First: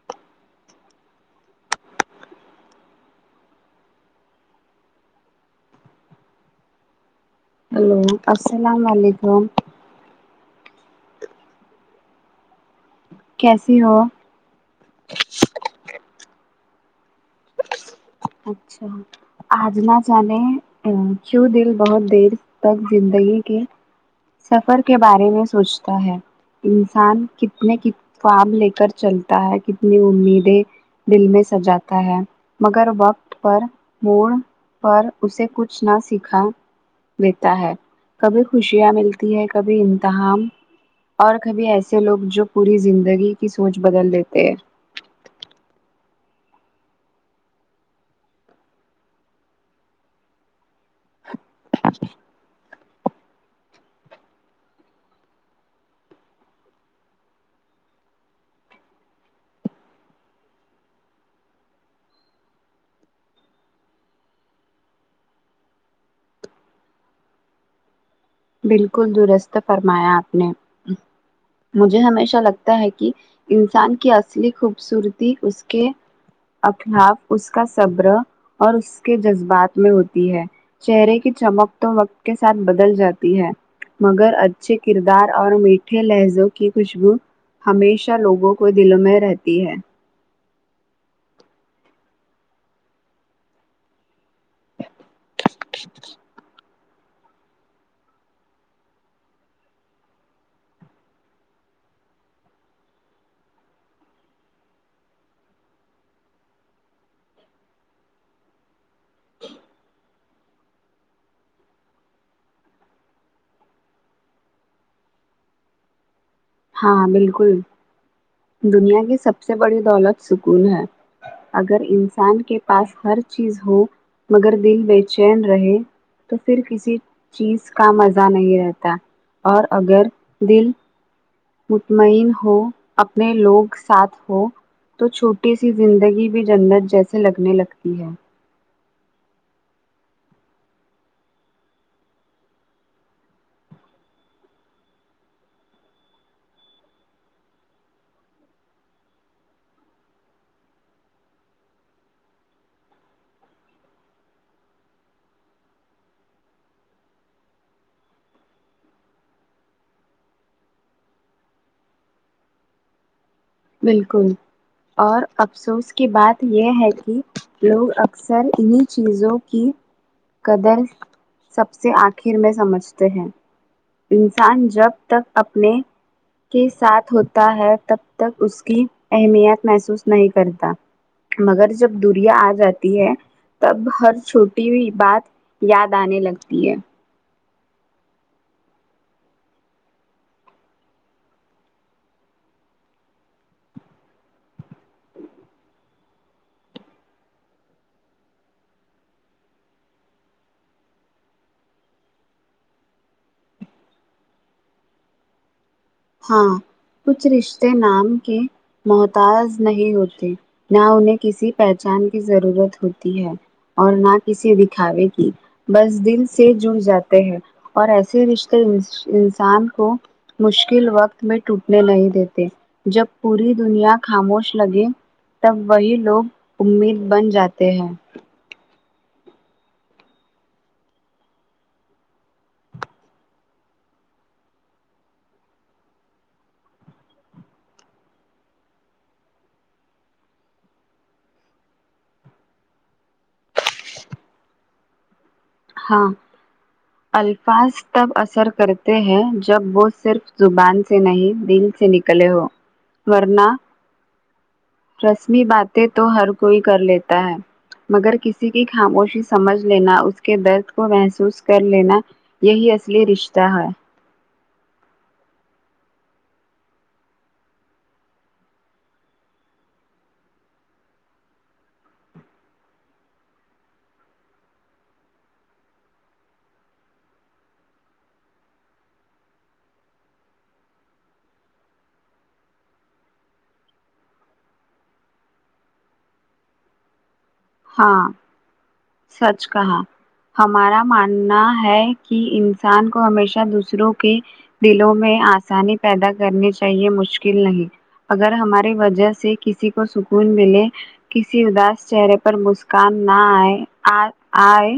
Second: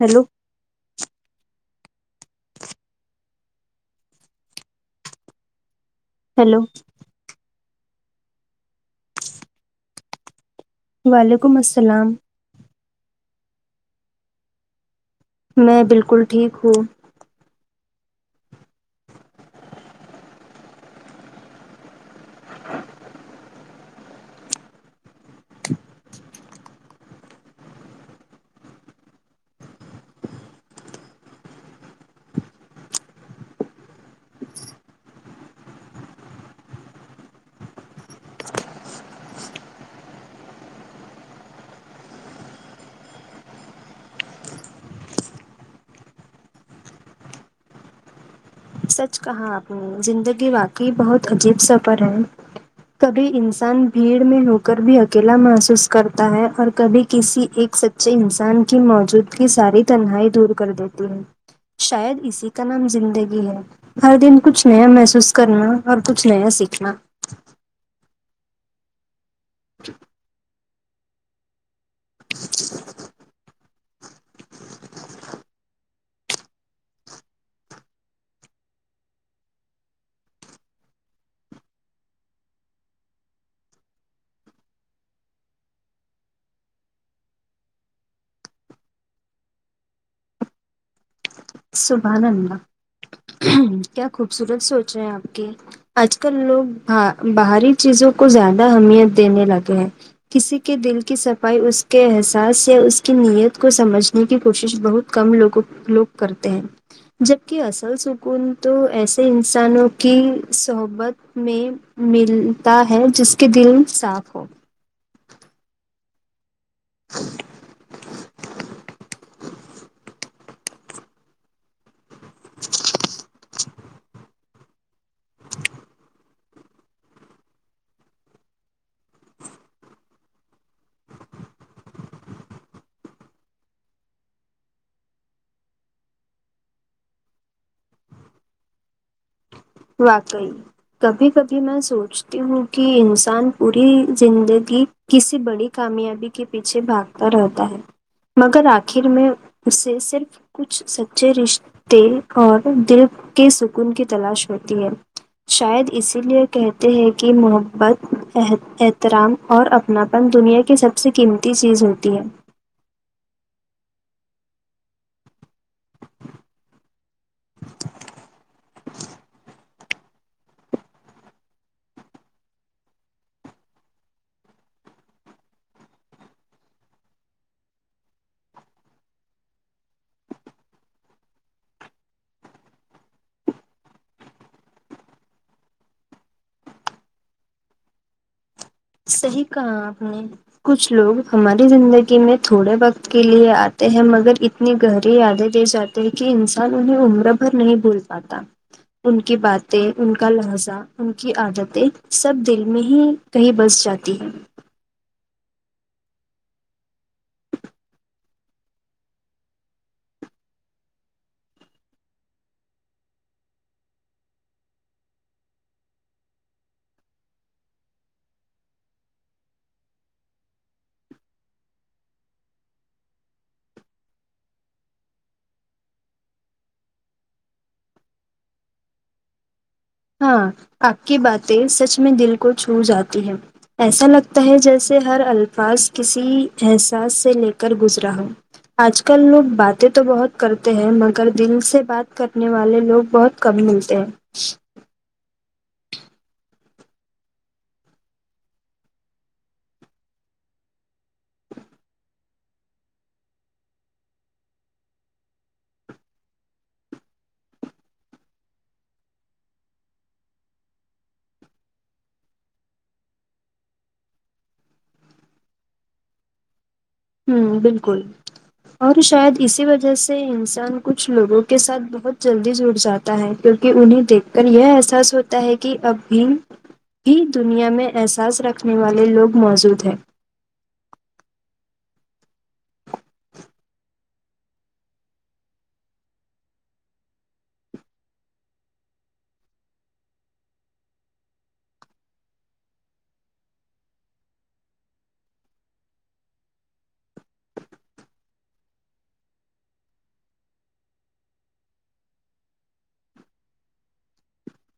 hello hello hello السلام علیکم وعلیکم السلام کیسی ہو میں بالکل ٹھیک ہوں اچھا آج نہ جانے وں کیوں دل بہت دیر تک زندگی کے سفر کے بارے میں سوچتا ہے انسان کتنے کی کام لے کر چلتا ہے کتنی امیدیں دل میں سجاتا ہے مگر وقت پر موڑ پر اسے کچھ نہ سیکھاؤ دیتا ہے کبھی خوشیاں ملتی ہے کبھی امتحان اور کبھی ایسے لوگ جو پوری زندگی کی سوچ بدل دیتے ہیں سچ کہا آپ نے زندگی واقع بہت عجیب سفر ہے کبھی انسان بھیڑ میں ہو کر بھی اکیلا محسوس کرتا ہے اور کبھی کسی ایک س چے انسان کی موجود گی ساری تنہائی دور کر دیتی ہے شاید اسی کا نام زندگی ہے ہر دن کچھ نیا محسوس کرنا اور کچھ نیا سیکھنا بالکل درست فرمایا آپ نے مجھے ہمیشہ لگتا ہے کہ انسان کی اصلی خوبصورتی اس کے اخلاق اس کا صبر اور اس کے جذبات میں ہوتی ہے چہرے کی چمک تو وقت کے ساتھ بدل جاتی تی ہے مگر اچھے کردار اور میٹھے لہجوں کی خوشبو ہمیشہ لوگوں کو دلوں میں رہتی ہے سبحاناللہ کیا خوبصورت سوچ ہے آپ کی کی آج کل لوگ ہا باہری چیزوں کو زیادہ اہمیت دینے لگے ہیں کسی کے دل کی صفائی اس کے احساس یا اس کی نیت کو سمجھنے کی کوشش بہت کم لوگوں لوگ کرتے ہیں جب کہ اصل سکون تو ایسے انسانوں کی صحبت میں ملتا ہے جس کے دل صاف ہو ہاں بالکل دنیا کی سب سے بڑی دولت سکون ہے اگر انسان کے پاس ہر چیز ہو مگر دل بے چین رہے تو پھر کسی چیز کا مزہ نہیں رہتا اور اگر دل مطمئن ہو اپنے لوگ ساتھ ہو تو چھوٹی سی زندگی بھی جنت جیسے لگنے لگتی ہے واقعی کبھی کبھی میں سوچتی ہوں کہ انسان پوری زندگی کسی بڑی کامیابی کے پیچھے بھاگتا رہتا ہے مگر آخر میں اسے صرف کچھ سچے رشتے اور دل کے سکون کی تلاش ہوتی ہے شاید اسی لے کہتے ہیں کہ محبت احترام اور اپناپن دنیا کی سب سے قیمتی چیز ہوتی ہے بلکل اور افسوس کی بات یہ ہے کہ لوگ اکثر انہیں چیزوں کی قدر سب سے آخر میں سمجھتے ہیں انسان جب تک اپنے کے ساتھ ہوتا ہے تب تک اس کی اہمیت محسوس نہیں کرتا مگر جب دوریا آ جاتی ہے تب ہر چھوٹی ہوئی بات یاد آنے لگتی ہے صحیح کہا آپ نے کچھ لوگ ہماری زندگی میں تھوڑے وقت کے لیے آتے ہیں مگر اتنی گہری یادیں دے جاتے ہیں کہ انسان انہیں عمر بھر نہیں بھول پا تا ان کی باتیں ان کا لہذا ان کی عادتیں سب دل میں ہی کہیں بس جاتی ہے ہاں کچھ رشتے نام کے محتاج نہیں ہوتے نہ انہیں کسی پہچان کی ضرورت ہوتی ہے اور نہ کسی دکھاوے کی بس دل سے جڑ جاتے ہیں اور ایسے ہی رشتے انسان کو مشکل ل وقت میں ٹوٹنے نہیں دیتے جب پوری دنیا خاموش لگے تب وہی لوگ امید بن جاتے ہیں ہاں آپ کی باتیں سچ میں دل کو چھو جاتی ہے ایسا لگتا ہے جیسے ہر الفاظ کسی احساس سے لے کر گزرا ہو آج کل لوگ باتیں تو بہت کرتے ہیں مگر دل سے بات کرنے والے لوگ بہت کم ملتے ہیں ہاں الفاظ تب اثر کرتے ہیں جب وہ صرف زبان سے نہیں دل سے نک لئے ہو ورنہ رسمی باتیں تو ہر کوئی کر لیتا ہے مگر کسی کی خاموشی سمجھ لینا اس کے درد کو محسوس کر لینا یہی اصلی رشتہ ہے ہوں بالکل اور شاید اسی وجہ سے انسان کچھ لوگوں کے ساتھ بہت جلدی جڑ جات ا ہے کیونکہ انہیں دیکھ کر یہ احساس ہوتا ہے کہ اب بھی بھی دنیا میں احساس رکھنے والے لوگ موجود ہے ہاں سچ کہاں ہمارا ماننا ہے کہ انسان کو ہمیشہ دوسروں کے دلوں میں آسانی پیدا کرنی چاہیے مشکل نہیں اگر ہماری وجہ سے کسی کو سکون ملے کسی اداس چہرے پر مسکان نہ آے آئے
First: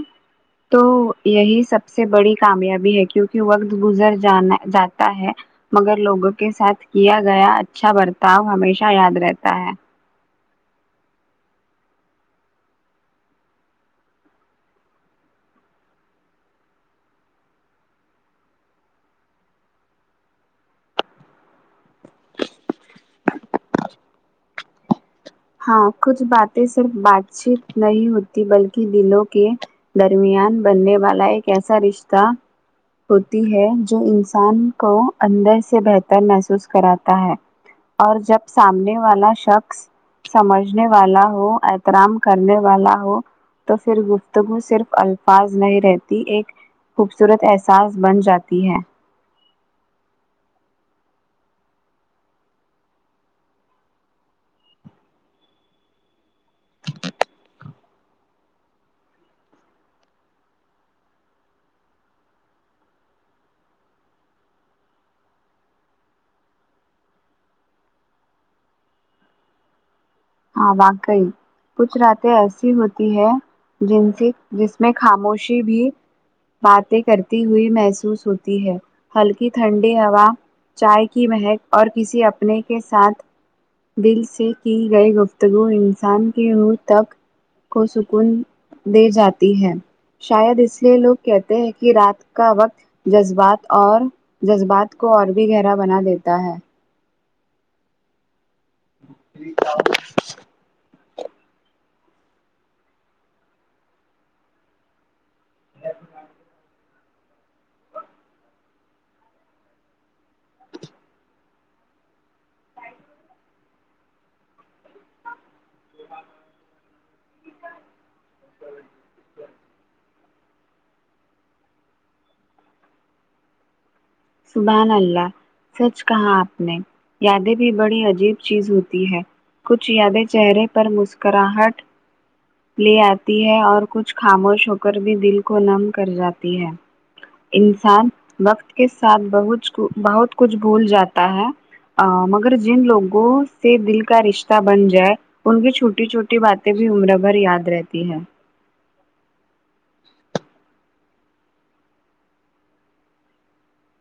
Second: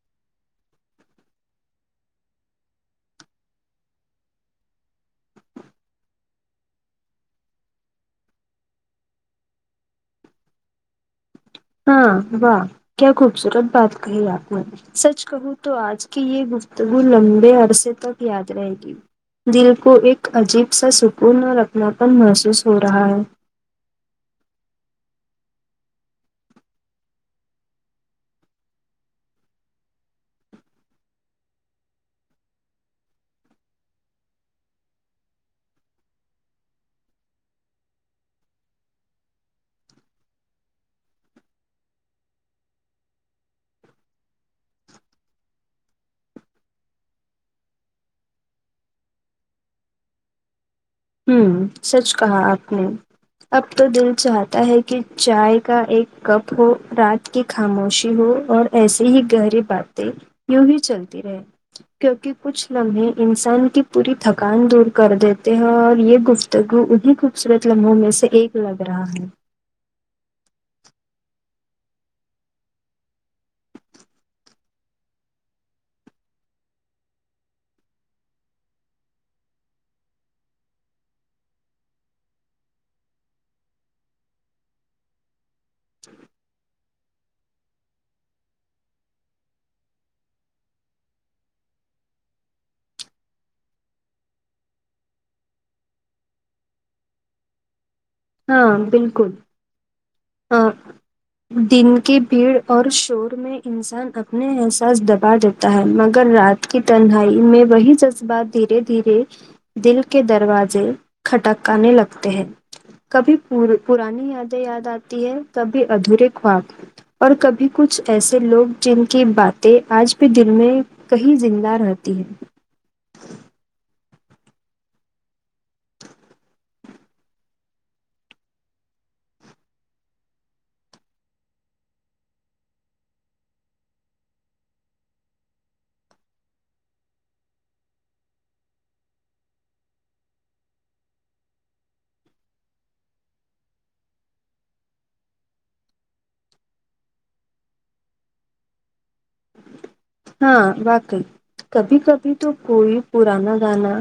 تو یہی سب سے بڑی کامیابی ہے کیونکہ وقت گزر جانا جاتا ہے مگر لوگوں کے ساتھ کیا گیا اچھا برتاؤ ہمیشہ یاد رہتا ہے ہاں واہ کیا خوبصورت بات کہی آپ نے سچ کہوں تو آج کی یہ گفتگو لمبے عرصے تک یاد رہے گی دل کو ایک عجیب سا سکون اور اپناپن محسوس ہو رہا ہے ب ہاں کچھ باتیں صرف بات چیت نہیں ہوتی بلکہ دلوں کے درمیان بننے والا ایک ایسا رشتہ ہوتی ہے جو انسان کو اندر سے بہتر محسوس کراتا ہے اور جب سامنے والا شخص سمجھنے والا ہو احترام کرنے والا ہو تو پھر گفتگو صرف الفاظ نہیں رہتی ایک خوبصورت احساس بن جاتی ہے ہوں سچ کہا آپ نے اب تو دل چاہتا ہے کہ چائے کا ایک کپ ہو رات کی خاموشی ہو اور ایسی ہی گہری باتیں یوں ہی چلتی رہے کیونکہ کچھ لمحے انسان کی پوری تھکان دور کر دیتے ہیں اور یہ گفتگو انہیں خوبصورت لمحوں میں سے ایک لگ رہا ہے ہاں واقع کچھ راتیں ایسی ہوتی ہے جن سے جس میں خاموشی بھی باتیں کرتی ہوئی محسوس ہوتی ہے ہلکی ٹھنڈی ہوا چائے کی مہک اور کسی اپنے کے ساتھ دل سے کی گئی گفتگو انسان کی منہ تک کو سکون دے جاتی ہے شاید اس لیے لوگ کہتے ہیں کہ رات کا وقت جذبات اور جذبات کو اور بھی گہرا بنا دیتا ہے ہاں بالکل آ، دن کی بھیڑ اور شور میں انسان اپنے احساس دبا دیتا ہے مگر رات کے تنہائی میں وہی جذبات دھیرے دھیرے دل کے دروازے کھٹکانے لگتے ہیں کبھی پورے پرانی یادیں یاد آتی ہے کبھی ادھورے خواب اور کبھی کچھ ایسے لوگ جن کی باتیں آج پھر دل میں کہیں زندہ رہتی ہے سبحان الله سچ کہا آپ نے یادیں بھی بڑی عجیب چیز ہوتی ہے کچھ یادیں چہرے پر مسکراہٹ لے آتی ہے اور کچھ خاموش ہو کر بھی دل کو نم کر جاتی ہے انسان وقت کے ساتھ بہت کچھ بہت کچھ بھول جاتا ہے آں مگر جن لوگوں سے دل کا رشتہ بن جائے ان کی چھوٹی چھوٹی باتیں بھی عمر بھر یاد رہتی ہے ہاں واقعی کبھی کبھی تو کوئی پرانا گانا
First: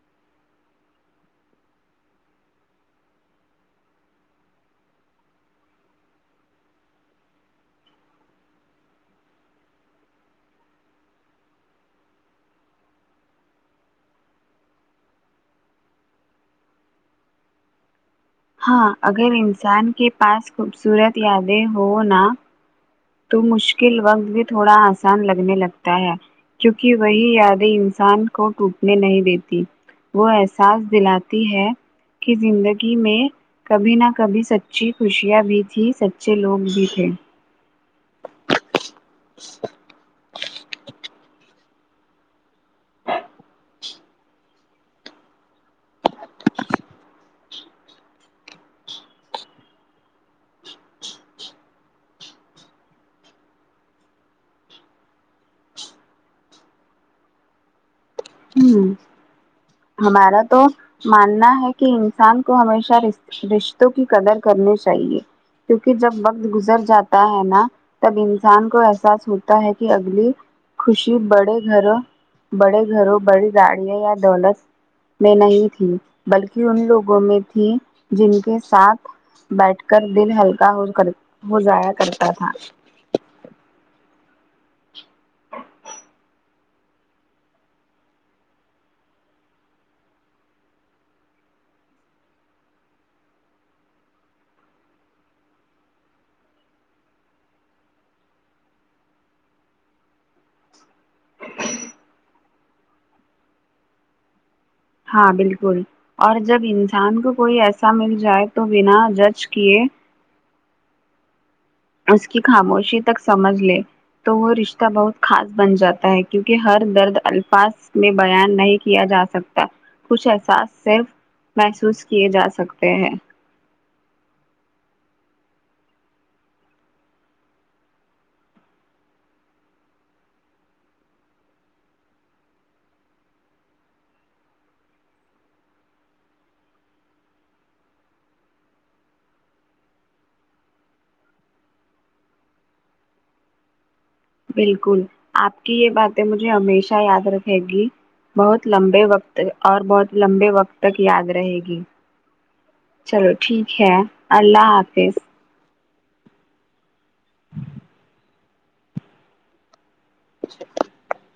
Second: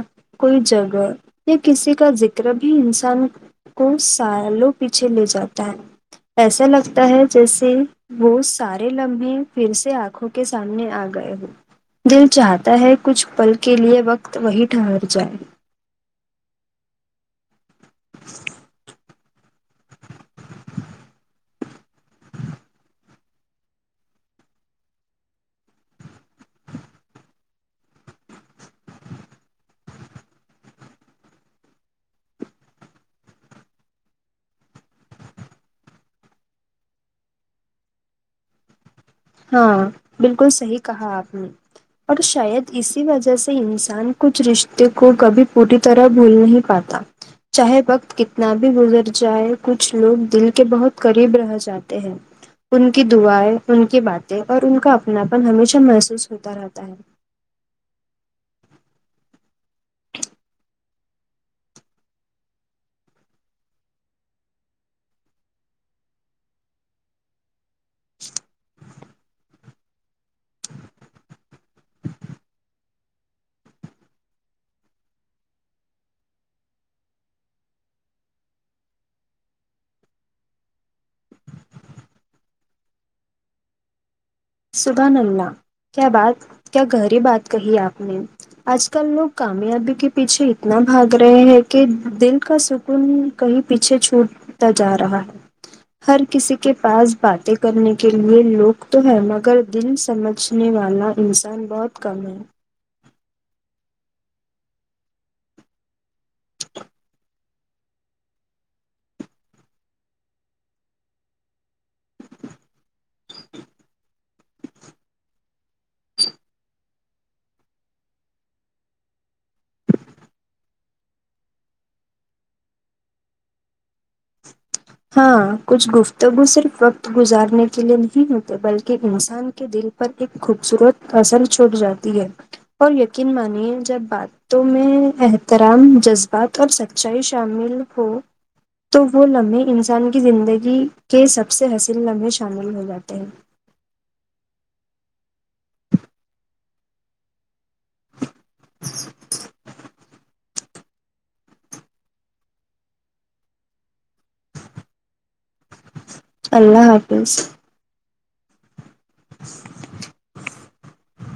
کوئی جگہ یا کسی کا ذکر بھی انسان کچھ سالوں پیچھے لے جاتا ہے ایسا لگتا ہے جیسے وہ سارے لمحے پھر سے آنکھوں کے سامنے آ گئے دل چاہتا ہے کچھ پل کے لیے وقت وہی ٹھہر جائے ہاں اگر انسان کے پاس خوبصورت یادیں ہوں نہ تو مشکل وقت بھی تھوڑا آسان لگنے لگتا ہے کیونکہ وہی یادیں انسان کو ٹوٹنے نہیں دیتی وہ احساس دلاتی ہے کہ زندگی میں کبھی نہ کبھی سچی خوشیاں بھی تھی سچے لوگ بھی تھے ہاں بالکل صحیح کہا آپ نے اور شاید اسی وجہھ سے انسان کچھ رشتے کو کبھی پوری طرح بھول نہیں پاتا چاہے وقت کتنا بھی گزر جائے کچھ لوگ دل کے بہت قریب رہ جاتے ہیں ان کی دعائیں ان کی باتیں اور ان کا اپناپن ہمیشہ محسوس ہوتا رہتا ہے اممم ہمارا تو ماننا ہے کہ انسان کو ہمیشہ رش رشتوں کی قدر کرنی چاہیے کیونکہ جب وقت گزر جاتا ہے نہ تب انسان کو احساس ہوتا ہے کہ اگلی خوشی بڑے گھروں بڑے گھروں بڑی گاڑیاں یا دولت میں نہیں تھی بلکہ ان لوگوں میں تھی جن کے ساتھ بیٹھ کر دل ہلکا ہو کر ہو جایا کرتا تھا سبحان اللہ کیا بات کیا گہری بات کہی آپ نے آج کل لوگ کامیابی کے پیچھے اتنا بھاگ رہے ہیں کہ دل کا سکون کہیں پیچھے چھوٹتا جا رہا ہے ہر کسی کے پاس باتیں کرنے کے لیے لوگ تو ہے مگر مگر دل سمجھنے والا انسان بہت کم ہے ہاں بالکل اور جب انسان کو کوئی ایسا مل جائے تو بنا جج کیے اس کی خاموشی تک سمجھ لے تو وہ رشتہ بہت خاص بن جاتا ہے کیونکہ ہر درد الفاظ میں بیان نہیں کیا جاسکتا سکتا کچھ احساس صرف محسوس کیے جا سکتے ہیں ہاں کچھ گفتگو صرف وقت گزارنے کے لیے نہیں ہوتے بلکہ انسان کے دل پر ایک خوبصورت اثر چھوڑ جاتی ہے اور یقین مانیے جب بات تو میں احترام جذبات اور سچائی شامل ہو تو وہ لمحے انسان کی زندگی کے سب سے حسین لمحے شامل ہو جاتے ہیں بالکل آپ کی یہ باتیں مجھے ہمیشہ یاد رکھتی ہےگی بہت لمبے وقت اور بہت لمبے وقت تک یاد رہے گی چلو ٹھیک ہے اللہ حافظ اللہ حافظ [inaudible] [inaudible]